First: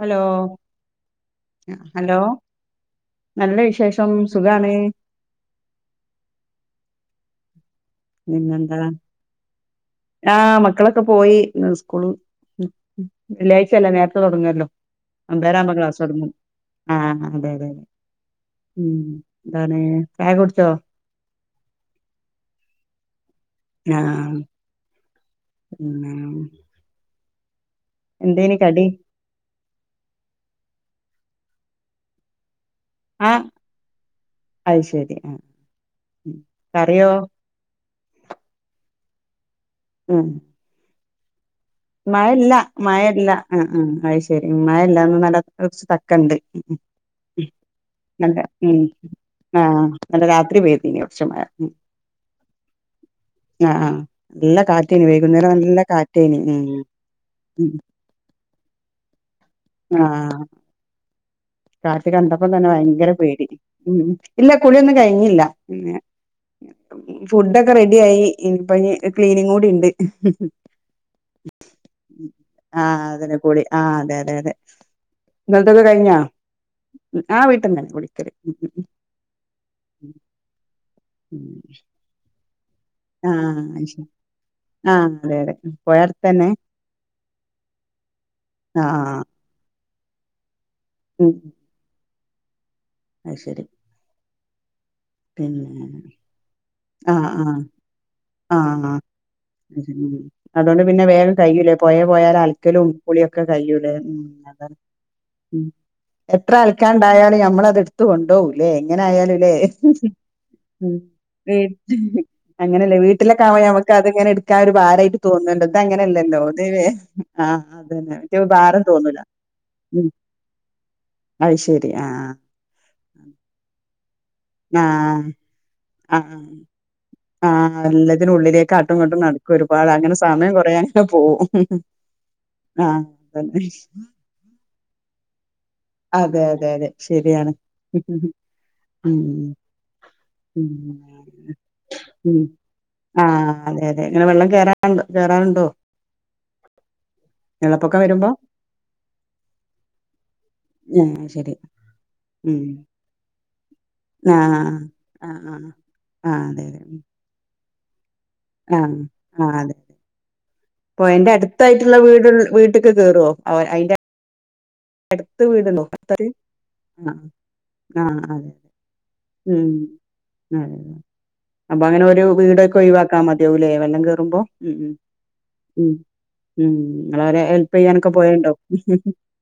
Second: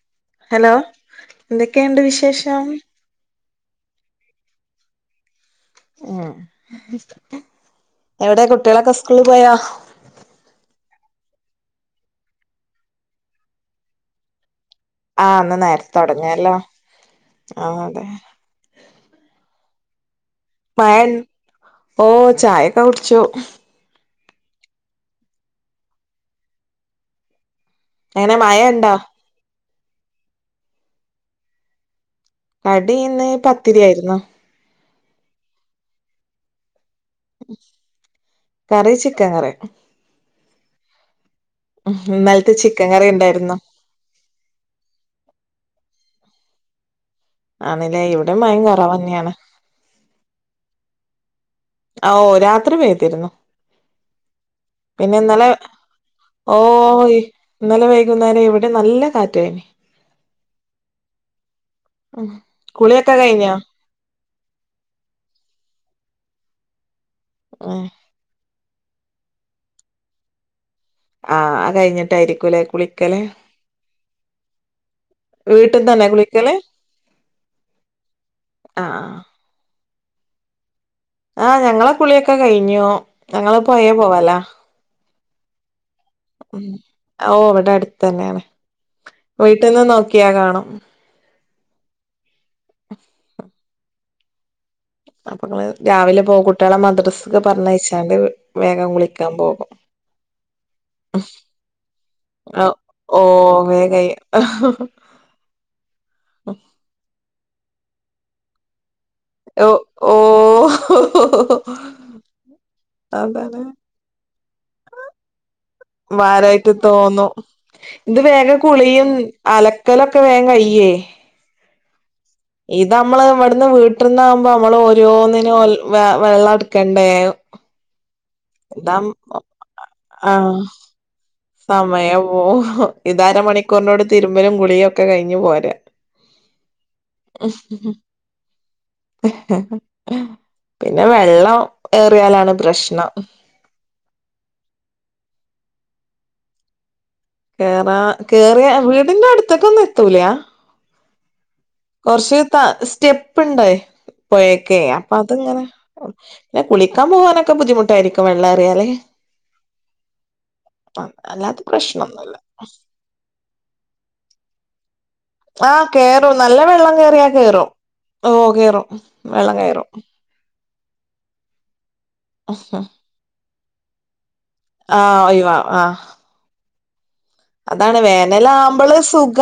Hello hello എന്തൊക്കെയുണ്ട് hello വിശേഷം നല്ല വിശേഷം സുഖാണ് ഏ എവിടെ പിന്നെന്താ കുട്ടാളൊക്കെ സ്കൂളിൽ പോയോ ഒക്കെ പോയി ന്ന് സ്കൂൾ വെള്ളിയാഴ്ച അല്ലെ നേരത്തെ തൊടങ്ങല്ലോ ആഹ് ഒമ്പേര ഇന്ന് ആവുമ്പോ നേരത്തെ ക്ലാസ്സ് തൊടങ്ങും തുടങ്ങിയല്ലോ ആ അതെ അതെ ഉം ന്താണ് മഴ ഇൻ ഓ ചായ ഒക്കെ കുട് ച്ചു ആ [unintelligible] എങ്ങനെ എന്തേനി മഴ കടി ഇണ്ടോ കടി ഇന്ന് പത്തിരി ആയിരുന്നു [unintelligible] ടെയോ കറി ചിക്കൻ കറി ഉം മഴ ഇല്ല ഇന്നലത്തെ ചിക്കൻ മഴ കറി ഇല്ല ഉണ്ടായിരുന്നു അ അ അയ് ശരി ഉം മഴ ഇല്ല ഇന്ന് നല്ല [unintelligible] ക്കെണ്ട് ഉം ആണല്ലേ ഇവിടെ നല്ല മഴ ഉം കുറവ് തന്നെയാണ് ആ ഇന്നലെ രാത്രി പെയ് നി കൊർച്ച് മഴ ഉം ഓ രാത്രി പെയ്തിരുന്നു ആ ആ നല്ല കാറ്റേനി വൈകുന്നേരം നല്ല കാറ്റേനി ഓയ് ഇന്നലെ വൈകുന്നേരം ഇവിടെം നല്ല കാറ്റായി ആ കാറ്റ് കണ്ടപ്പം തന്നെ ഭയങ്കര കുളിയൊക്കെ പേടി കഴിഞ്ഞോ ഉം ഇല്ല കുളിയൊന്നും കഴിഞ്ഞില്ല ഫുഡൊക്കെ റെഡിയായി പ്പം ഇഞ്ഞ് ക്ലീനിങ്ങുടി ഇണ്ട് ആ അയ് കഴിഞ്ഞിട്ടായിരിക്കും ലെ ആഹ് കുളിക്കല് അതന്നെ കുളി ആഹ് അതെ അതെ വീട്ട്ന്ന് തന്നെ കുളിക്കൽ? ആ വീട്ട്ന്ന് കുളിക്കൽ ഉം ആഹ് ആ ഞങ്ങളെ കുളിയൊക്കെ ഞ്ഞു ഞങ്ങൾ ആഹ് അത് പൊഴേ ശരി പോവലാ ആഹ് അതെ അതെ പൊഴ അടുത്തന്നെ ഓ ഇവടെ അടുത്തെന്നേണ് ആഹ് വീട്ടിൽന്ന് നോക്ക ക്കിയാ കാണും ഉ അയ് ശരി അപ്പൊ ങ്ങള് പിന്നെ രാവിലെ പോകും കുട്ടികളെ ആ മദ്രസക്ക് ആ പറഞ്ഞയച്ചാണ്ട് ആ വേഗം ആ കുളിക്കാൻ പോകും അതൊണ്ട് പിന്നെ വേഗം കയ്യുംലേ പൊയേ പോയാലൽക്കലും കുളിയൊക്കെ ഓഹ് കയ്യുംലേ വേഗയ്യും ഉം അത ഉം എത്ര അലക്കാണ്ടായാലും ഞമ്മള എട്ത്ത് കൊണ്ടോവും ലേ ഇങ്ങനെ ആയാലും ലേ ഓഹ് ഓഹ് അങ്ങനെല്ലേ വീട്ടിലൊക്ക അതാണ് ആവുമ്പോ ഞമക്കത്ങ്ങനെ ട്ക്കാൻ ഒരു ഭാരമായിട്ട് തോന്നുന്ന്ണ്ട്‌ ഇത് അങ്ങനെയല്ലല്ലോ ഭാരായിട്ട് ഇത് തോന്നും ആ അതന്നെ ഇത് മറ്റേ വേഗം ഭാരം കുളിയും തോന്നൂല ഉം അലക്കലൊക്കെ വേഗം കയ്യേ അ ശെരി അ ആ ഇത് അമ്മള് ഇവെട്ന്ന് വീട്ടിന്നാ മ്പം മ്മള് ആഹ് ഓരോന്നിനും വെ വെള്ളട്ക്കണ്ടേ ആ തിനുള്ളിലേക്കാട്ടുംങ്ങട്ടും ഇതാ നടക്കും ഒരുപാട് അങ്ങനെ സമയം ആഹ് കൊറേ അങ്ങനെ പോകും സമയം പോവും ഇതരമണിക്കൂറിനോട് തിരുമ്പലും കുളിയൊക്കെ കഴിഞ്ഞു പോരാ അതെ അതെ അതെ ശരിയാണ് ഉം ഉം പിന്നെ വെള്ളം ഉം ഏറിയാലാണ് പ്രശ്നം ആ അതെ അതെ ങ്ങനെ വെള്ളം കേറാറ് കേറാറുണ്ടോ കേറാ വെള്ളപ്പൊക്കം വരുമ്പോ കേറിയാ വീടിന്റെ അടുത്തെക്കൊന്നും എത്തൂല്യ ഉം ശരി കൊറച്ച് ഉം താ സ്റ്റെപ്പ് ണ്ടേ ആഹ് പോയെക്കെ അപ്പൊ ആഹ് അത്ങ്ങനെ ആഹ് ന്നെ കുളി ക്കാൻ പോവാനെ ക്കെ ബുദ്ധിമുട്ടായിരിക്കും വെള്ളം ആ ഏറിയാല് ആ അതെ പൊയെൻ്റെ അല്ലാത്ത അടുത്തായിട്ട്ള്ള വീട് പ്രശ്നൊന്നുല്ല വീട്ട്ക്ക് കേറോ അവ അയ്ന്റെ ആ കേറും നല്ല വെള്ളം ആഹ് കേറിയാ കേറും ആഹ് ഓ അതെ കേറും വെള്ളം ഉം കെയറും അതെ അതെ. അപ്പൊ അങ്ങനെ ഒരു വീടൊക്കെ ഒഴിവാക്കാമമതിയാവുലേ വെള്ളം കേറുമ്പോ ഉം ഉം ആ ഒയിവാ ആ ഉം ഉം നിങ്ങള് അവരെ ഹെൽപ് ചെയ്യാനൊക്കെ പോയെണ്ടോ ക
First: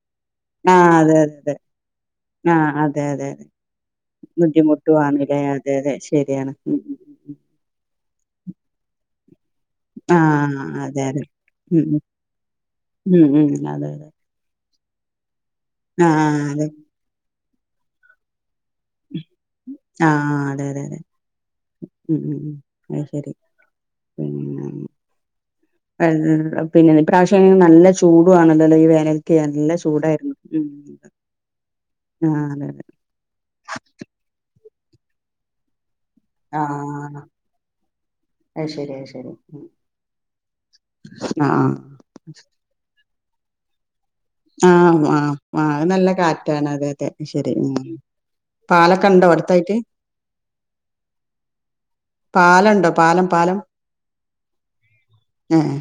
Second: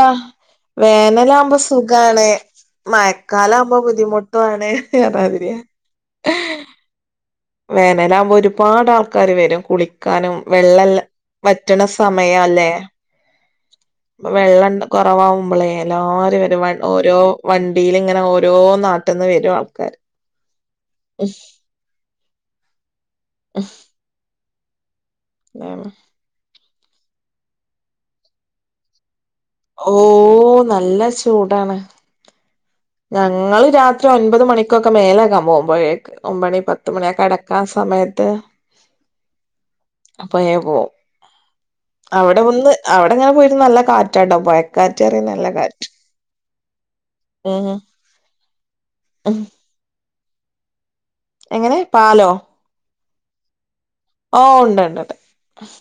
വേനലാവുമ്പ സുഖാണ് ആഹ് അതെ അതെ മഴക്കാലാവുമ്പ ബുദ്ധിമുട്ടു ആണ് ബുദ്ധിമുട്ടുവാണ്ല്ലേ റ്ഞ്ഞാതിര്യാ അതെ അതെ ശരിയാണ്. ഉം ഉം ഉം ഉം. വേനലാവുമ്പോ ഒരുപാടാൾ ആൾക്കാര് വരും കുളിക്കാനും ആഹ് വെള്ളല്ല അതെ അതെ. വറ്റണ ഉം ഉം. സമയ അല്ലേ ഉം ഉം അതെ അതെ. അപ്പോ വെള്ളം കുറവാവും മ്മള് ആഹ് എല്ലാവാരും അതെ. ഓരോ വണ്ടീൽ ഇങ്ങനെ ഓരോ നാട്ടിൽന്ന് വരും ആൾക്കാര് തെ മ്മ് മ്മ് മ്മ് അയ് ശരി പിന്നെ [unintelligible] പിന്നെ ഈ പ്രാവശ്യം ആണെങ്കി നല്ല ചൂടും ആണല്ലോ, ഈ വേനൽ നല്ല ഓ ചൂടായിരുന്നു ഉം, നല്ല ചൂടാണ് ആ ഞങ്ങള് രാത്രി ഒൻപത് മണിക്കൊക്കെ മേലങ്ങാം പോം, പോയിട്ട് ഒമ്പണി, ആഹ് പത്തുമണിയൊക്കെ അടക്കാ സമയത്ത് അത് ശരി അത് ശരി. പോയ പോവും, ആഹ് അവിടെ ഒന്ന് അങ്ങനെ പോയിട്ട നല്ല കാ [unintelligible] ആഹ് പോയക്കറ്ററിയ ആഹ് നല്ല ആഹ് അത് കാറ്റ് [unintelligible] അതെ ശരി, ഉം പാലൊക്കെ ഉണ്ടോ ഉം അടുത്തായിട്ട്? എങ്ങനെ പാലോ പാലണ്ടോ പാലം പാലം? ഓ ഉണ്ട്‌ണ്ട്. ഏഹ്.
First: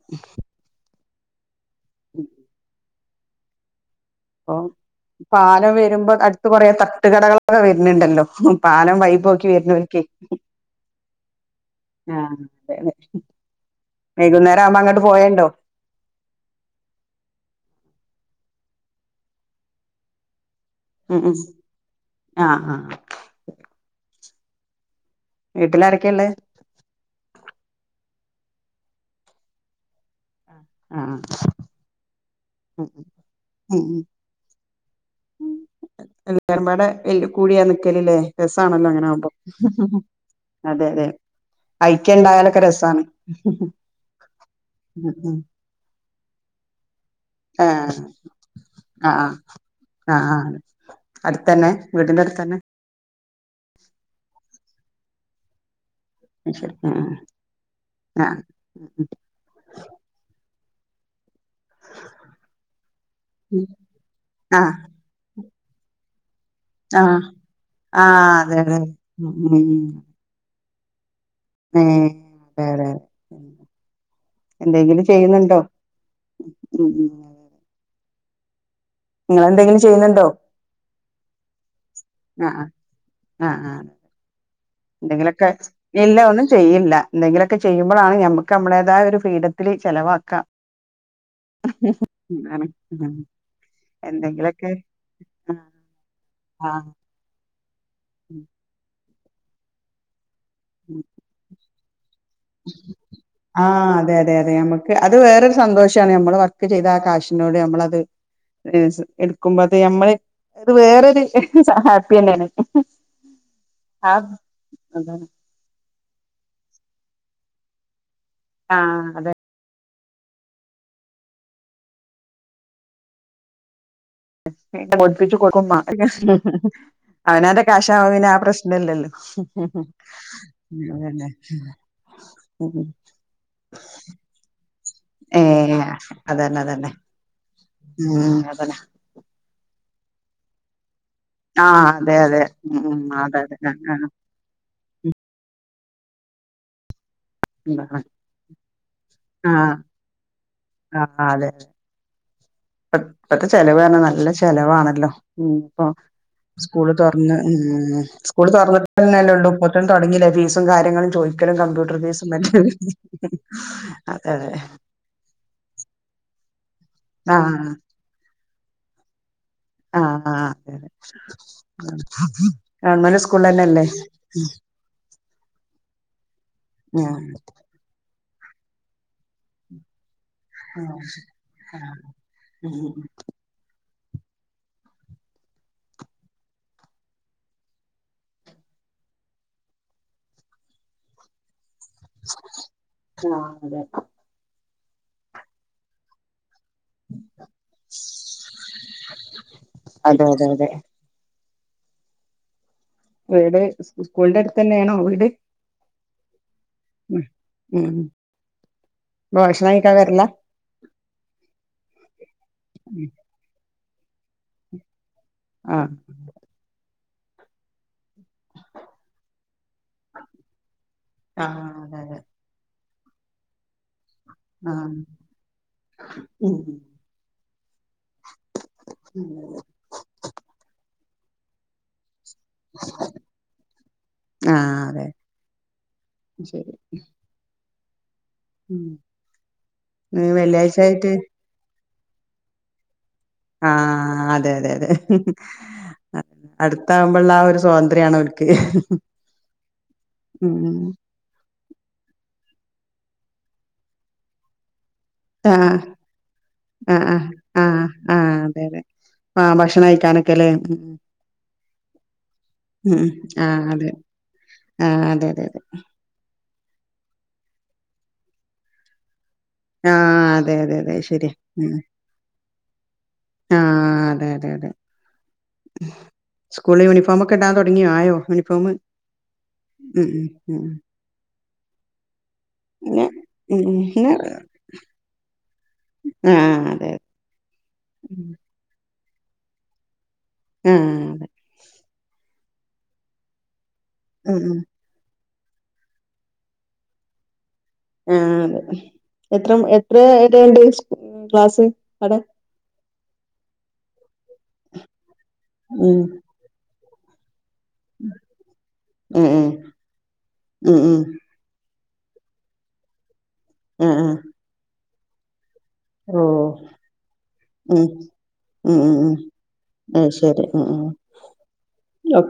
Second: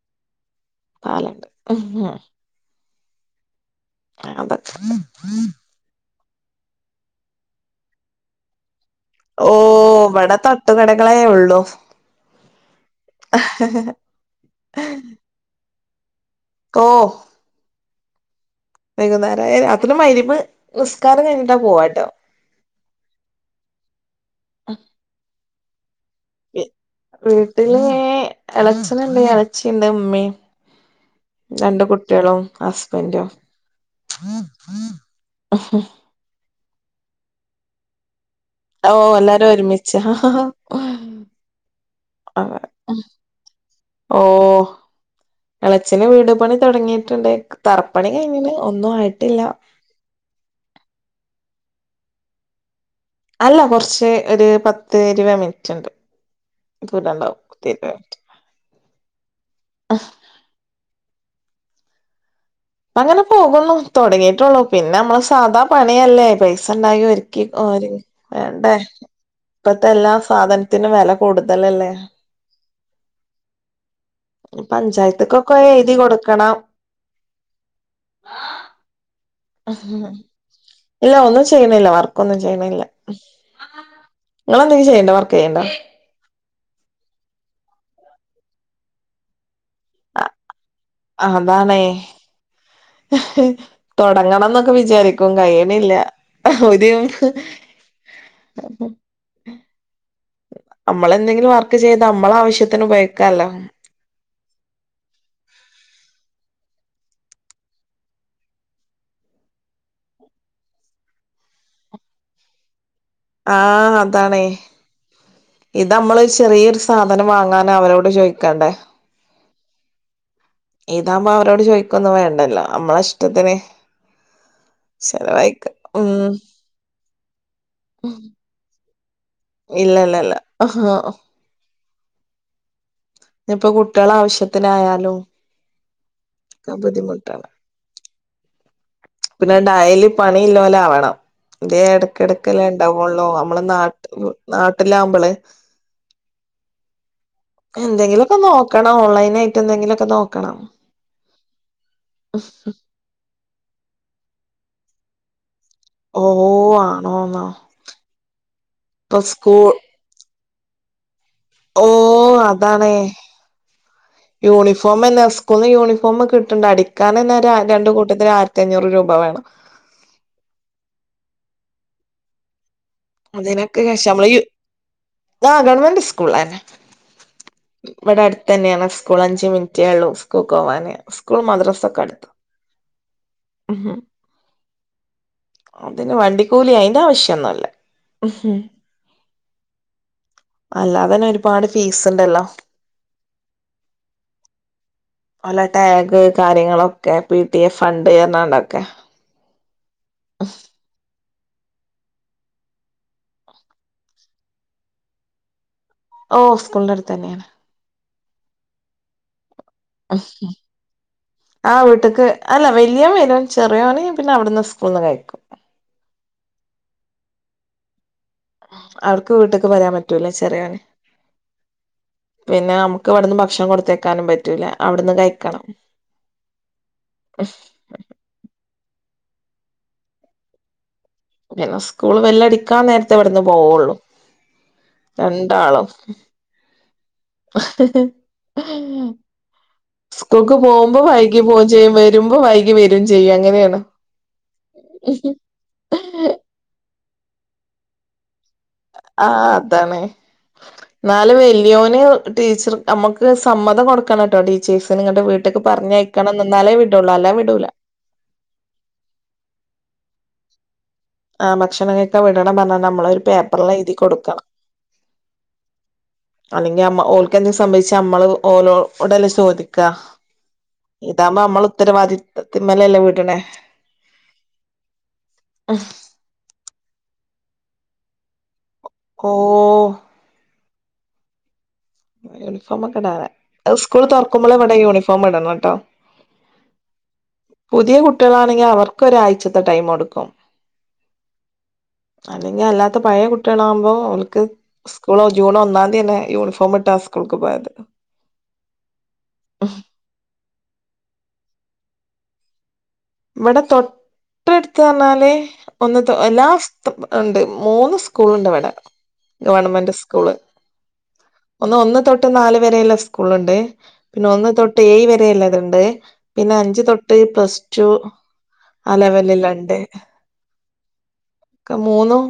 [unintelligible] പാലണ്ട് ആ ഓ, പാലം വരുമ്പോ കൊറേ തട്ടുകടകളൊക്കെ വരുന്നുണ്ടല്ലോ, പാലം ഓ [unintelligible] വരുന്ന വഴിക്ക്, ഇവിടെ തട്ടുകടകളേ ഉള്ളൂ ആ അതെ, വൈകുന്നേരം ആവുമ്പോ അങ്ങോട്ട് പോയല്ലോ ഓ വൈകുന്നേരം അതിന് [unintelligible] ഉം നിസ്കാാരം ഉം കഴിഞ്ഞിട്ടാ പോവാട്ടോ ആഹ് ആഹ് [inaudible] വീട്ടില [inaudible] വീ, വീട്ടില് എളച്ചനുണ്ട് എളച്ചിണ്ട് ഉമ്മി ആഹ് രണ്ട് കുട്ടികളും ഉം ഹസ്ബൻന്റും ഉം ല്ലാരും പാടെ എൽ കൂടിയാ നിക്കലില്ലേ. രസാണല്ലോ അങ്ങനെ ഓഹ് ആവുമ്പോ എല്ലാരും ഒരുമിച്ച് അഹ ഹാ അതെ അതെ ഐക്യം ഉണ്ടായാലൊക്കെ രസാണ് ഓഹ് ഉം ഉം ഇളച്ചന് വീടു പണി തൊടങ്ങീട്ടുണ്ട്. ആഹ് തറപ്പണി കഴിഞ്ഞിണ് ഒന്നും ആഹ് ആയിട്ടില്ല. ആഹ് അടുത്തന്നെ വീടിന്റെ അടുത്തന്നെ? അല്ല കുറച്ച് ഒര് പത്ത് ഇരുപ മിനിറ്റുണ്ട്. ശരി ആഹ് ആഹ് ഉ ഉം അങ്ങനെ പോകുന്നു ആഹ് തുടങ്ങിട്ടുള്ളൂ ആഹ് പിന്നെ നമ്മള സാധാ പണിയല്ലേ സണ്ടായി ആഹ് ഒരുക്കി ഓര് ആഹ് അതെ വേണ്ടേ അതെ ഇപ്പത്തെ ഉം എല്ലാ സാധൻ ത്തിനും വെല കൂടുതലല്ലേ ഏഹ് അതെ അതെ അതെ ഉം. ഇനി എന്തെങ്കിലും പഞ്ചായത്തക്കൊക്കെ ചെയ്യുന്നുണ്ടോ എഴുതി കൊടുക്കണം ഉം ഉം നിങ്ങളെന്തെങ്കിലും ചെയ്യുന്നുണ്ടോ ഇല്ല ഒന്നും ചെയ്യണില്ല വർക്ക് ഒന്നും ആഹ് ചെയ്യണില്ല ആഹ് ആഹ് ആഹ് നിങ്ങളെന്തേലും ചെയ്യണിണ്ടോ വർക്ക് എന്തെങ്കിലൊക്കെ ചെയ്യ്ണ്ടോ ഇല്ല ഒന്നും ചെയ്യില്ല എന്തെങ്കിലുമൊക്കെ ചെയ്യുമ്പോഴാണ് നമ്മുക്ക് നമ്മുടേതായ ഒരു ഫ്രീഡത്തില് ചെലവാക്കാം അതാണ് അതാണ് ഉം. എന്തെങ്കിലൊക്കെ തുടങ്ങണന്നൊക്കെ വിചാരിക്കും ആഹ് കഴിയണില്ല ഒരു ആഹ് അപ്പം ഉം നമ്മളെന്തെങ്കിലും വർ വർക്ക് ചെയ്ത് നമ്മളെ ആവശ്യത്തിന് ഉപയോഗിക്കാല്ലോ ആ അതെ അതെ അതെ നമ്മുക്ക് അത് വേറൊരു സന്തോഷമാണ് ഞമ്മക്ക് വർക്ക് ചെയ്ത ആ കാശിനോട് നമ്മളത് എടുക്കുമ്പോ അത് നമ്മള് അത് വേറൊരു ഹാപ്പി തന്നെയാണ് ആ ആഹ് അതാണെ അതാണ് ഇത് നമ്മൾ ഒരു ചെറിയൊരു സാധനം വാങ്ങാ അവരോട് ചോയി ആ അതെ ഇതാവുമ്പോ അവരോട് ചോയിക്കൊന്നും വേണ്ടല്ലോ അമ്മളിഷ്ടത്തിന് [unintelligible] ഒപ്പിച്ചു കൊട്ക്കുമ്മ ഉം അവനാന്റെ കാശാവുമ്പോ പിന്നെ ആ പ്രശ്നല്ലല്ലോ ഇല്ല ഇല്ല ഇല്ല ആഹാ ഉം ഇപ്പൊ കുട്ടികളെ ആവശ്യത്തിനായാലും ഏ ഒക്കെ അതെന്നതെന്നെ ബുദ്ധിമുട്ടാണ് ഉം അതെന്നെ പിന്നെ ഡയ്ലി പണില്ലോ ല്ലാവണം. ആ ഇത് അതെ അതെ എടക്കെടക്കല്ലെ ഉം ഉം ണ്ടാവൊള്ളൂ അതെ അതെ അമ്മള് ആ നാട്ട് നാട്ടിലാവുമ്പളെ എന്തെങ്കിലൊക്ക നോക്കണം ആ ഓൺലൈനായിട്ട് എന്തെങ്കിലൊക്കെ നോക്കണം. [unintelligible] ചെലവാണ് നല്ല ചെലവാണല്ലോ ഉം ഒ ഓ സ്കൂള് തുറന്ന് ആണോന്നോ ഉം സ്കൂള് തുറന്നിട്ട് ഇപ്പൊ തന്നെല്ല ഉള്ളു സ്കൂൾ കൊടുത്തൊന്നും തൊടങ്ങില്ല ഫീസ് പ്പം കാര്യങ്ങളും ചോദിക്ക ഓ കമ്പ്യൂട്ടർ ഫീസ് അതാണ് [unintelligible] അതെ അതെ പ്പന്താടി കാരണം എന്ന ആ രാ രണ്ട് കൂട്ടത്തിലാ ത്തഞ്ഞൂറ് രൂപ വേണം ആ ആ ഗവൺമെന്റ് സ്കൂളിൽ അതിനൊക്കെ തന്നെയല്ലേ ശേഷം നമ്മള് ഈ ആ ഗവൺമെന്റ് സ്കൂള തന്നെ ആ ഇവിടെ അടുത്ത് തന്നെയാണ് സ്കൂൾ അഞ്ച് മിനിറ്റേ ഉള്ളൂ കൂക്കവാന് സ്കൂൾ ആ മദ്രസ ഒക്കെ അടു ഉം അതിന് വണ്ടിക്കൂലി അയിന്റെ ആവശ്യന്നുല്ല [unintelligible] അല്ലാതന്നെ ഒരുപാട് ഫീസ്ണ്ടല്ലോ ആ അതെ ഒലെ ടാഗ് കാര്യങ്ങളൊക്കെ പി ടി എ ഫണ്ട് എതാണ്ടൊക്കെ അതെ അതെ അതെ വീട് സ്കൂളിന്റെ അടുത്ത് തന്നെയാണോ വീട് ഓ സ്കൂളന്റടുത്ത് ഉം തന്നെയാണ് [unintelligible] വരില്ല ആ വീട്ട്ക്ക് അല്ല വലിയ വരും ചെറ വേയാറിയും പിന്നെ അവിടുന്ന് സ്കൂൾന്ന് കഴിക്കും ആഹ് അവർക്ക് വീട്ട്ക്ക് വരാൻ പറ്റൂല ചെറിയോന് ആഹ് അതെ അതെ പിന്നെ നമ ക്കെവിടുന്ന് ഭക്ഷണ കൊടുത്തേ കാനും പറ്റൂല ആഹ് അവിടന്ന് കഴിക്കണം ഉം [inaudible] ദിവസ്കൂ സ്കൂൾ വെല്ല അടിക്കാൻ നേരത്തെ ഇവിടുന്ന് പോവുള്ളു ആഹ് അതെ രണ്ടാളും [inaudible] ഹി ഉം ഹി സ്കൂൾക്ക് പോകുമ്പോ വെള്ളിയാഴ്ചായിട്ട് വൈകി പോകൻ ചെയ വ രുമ്പോ വൈകി വെ ആ അതെ അതെ അതെ ഹി ഹി അടു ത്താകുമ്പോള്ളാ ആ ഒരു സ്വാതന്ത്ര്യയാണ് ഓര്ക്ക് ആ അതാണ് ന്നാല് വല്യോന് ടീച്ചർ നമ്മക്ക് സമ്മതം കൊടുക്കണട്ടോ ടീച്ചേഴ്സ് നിങ്ങടെ വീട്ട്ക്ക് ആഹ് പറഞ്ഞയക്കണംന്ന് ഇന്നാലേ ആഹ് വിടുള്ളൂ ആഹ് അല്ലാ വിടൂല. ആഹ് ക്കലേ ഉം. ആ ഭക്ഷണ കയ്ക്കാൻ വിടണം പറഞ്ഞാ നമ്മള് ഒരു ആഹ് പേപ്പർല് അതെ എഴുതി കൊടുക്കണം ആഹ് അതെ അതെ അല്ലെങ്കി അമ്മ ഓൽ ക്കെന്തേം സംഭവിച്ചാ അമ്മള് ഓലോടല്ലേ [unintelligible] ചോദിക്കാ ആഹ് അതെ അതെ അതെ ശരിയ ഇതാവുമ്പോ നമ്മള് ഉം ഉത്തരവാദിത്തത്തിമ്മലല്ലേ വിട്ണ്. ആഹ് അതെ അതെ അതെ സ്കൂൾ യൂണിഫോ മൊക്കെ ഇടാൻ തുടങ്ങിയോ ആയോ യൂനിഫോമ്. ഓ ഉം, ഉം. യൂണിഫോമൊക്കെ പിന്നെ ഇടാതെ അത് ഉം സ്കൂൾ പിന്നെ തുറക്കുമ്പളേ ഇവടെ യൂണിഫോം ഇടണട്ടോ ആഹ് അതെ പുതിയ കുട്ടികളാണെങ്കി അവർ ക്ക് ഒരാഴ്ചത്തെ ടൈം കൊടുക്കും. ആ അതെ. അല്ലെങ്കി അല്ലാത്ത പഴയ കുട്ടികളാവു ഓ ഉം ഓൽക്ക് ഉം സ്കൂൾ ഓ ജൂൺ ഒന്നാം തിയെന്നെ യൂണിഫോമ് ട്ടാ സ്കൂൾക്ക് പോയത്. ആ അതെ, എത്ര എത്ര [unintelligible] ക്ലാസ്സ്. അടെ ഇവിടെ തൊട്ടടുത്ത് പറഞ്ഞാലേ ഉം ഒന്ന്തൊ എല്ലാ ഉണ്ട് മൂന്ന് സ്കൂൾ ഉണ്ടിവിടെ ഉം ഉം ഗവൺമെന്റ് സ്കൂള് ഉം ഉം ഒന്ന് ഒന്ന് തൊട്ട് നാല് വരെയുള്ള സ് സ്കൂളുണ്ട് ആഹ് ആഹ് പിന്നെ ഒന്ന് തൊട്ട് ഏഴ് വരെയുള്ളതുണ്ട് പിന്നെ ഓഹ് അഞ്ച് തൊട്ട് പ്ലസ് ടു ഉം ഉം ഉം ആ ഉം ലെവലിലുണ്ട് അത് ശരി ഉം ഉം ഒക്കെ ഒ മൂന്നും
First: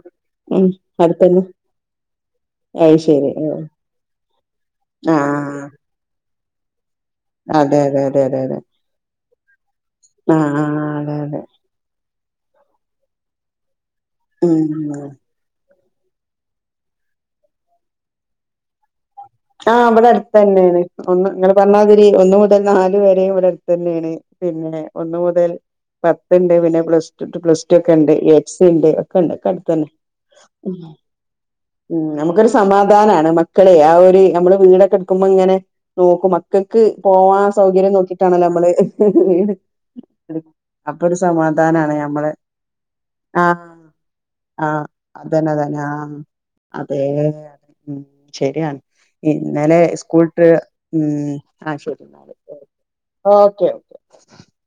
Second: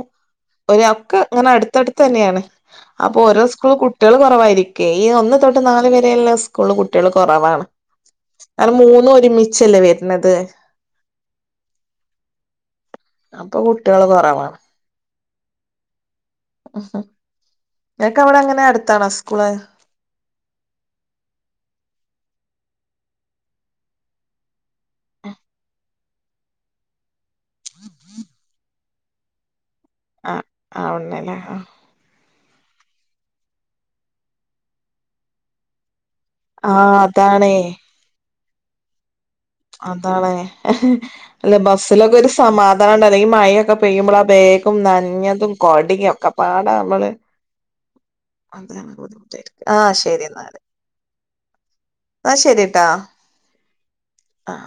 ഉം ഒനി ഒക്കെ അടുത്തന്നെ അങ്ങനെ അടുത്തടുത്ത് തന്നെയാണ് അത് അപ്പൊ ശരി ഓരോ സ്കൂള് കുട്ടികൾ കുറവായിരിക്കേ ഈ ഒന്ന് തൊട്ട് ആഹ് നാല് വരെയുള്ള സ്കൂള് കുട്ടികൾ കുറവാണ് അതെ അതെ കാരണം മൂന്നുമൊരുമി ചെല്ലേ വ ആഹ ആ അതെ അതെ അപ്പൊ കു ഉം ആ നിനക്ക് അവിടെ എങ്ങനാ അടുത്താണോ സ് ആഹ് ഇവിടെ അടുത്ത് തന്നെയാണ് ഒന്ന് നിങ്ങൾ പറഞ്ഞാതിരി ഒന്ന് മുതൽ നാല് വരെയും ഇവിടെ അടുത്ത് തന്നെയാണ് പിന്നെ ഒന്ന് മുതൽ പത്തിണ്ട് പിന്നെ പ്ലസ് പ്ലസ് ടു ഒക്കെ ഉണ്ട് എക്സ്ണ്ട് കണ്ട് [unintelligible] തന്നെ ആ ഉം ആവണല്ലേ നമുക്കൊരു സമാധാനാണ് മക്കള് ആ ഒരു നമ്മള് വീടൊക്കെ ടുക്കുമ്പോ ഇങ്ങനെ നോക്കും ആ മക്കൾക്ക് പോവാൻ സൗകര്യം നോക്കിയിട്ടാണല്ലോ മ്മള് ഹ് അതാണ് ഒരു അല്ലെ സമാധാനാണ് ബസ്സിലൊക്കെ ഒരു ഞമ്മള് സമാധാന ഈ ആഹ് മയക്കെ പെയ്യുമ്പോ ബേഗും ആഹ് അതന്നെ നഞ്ഞതും അതന്നെ കൊടേം ആഹ് ഒക്കെ പാടാ അതെ നമ്മള് ഉം ശരിയാണ് അതാണ് ബുദ്ധിമുട്ടായിരിക്കും ആ ഇന്നലെ ശരി സ്കൂള്ട്ട് എന്നാല് ഉം ആ ശരി നാ ആ ശരിട്ടാ ഓക്കെ ആ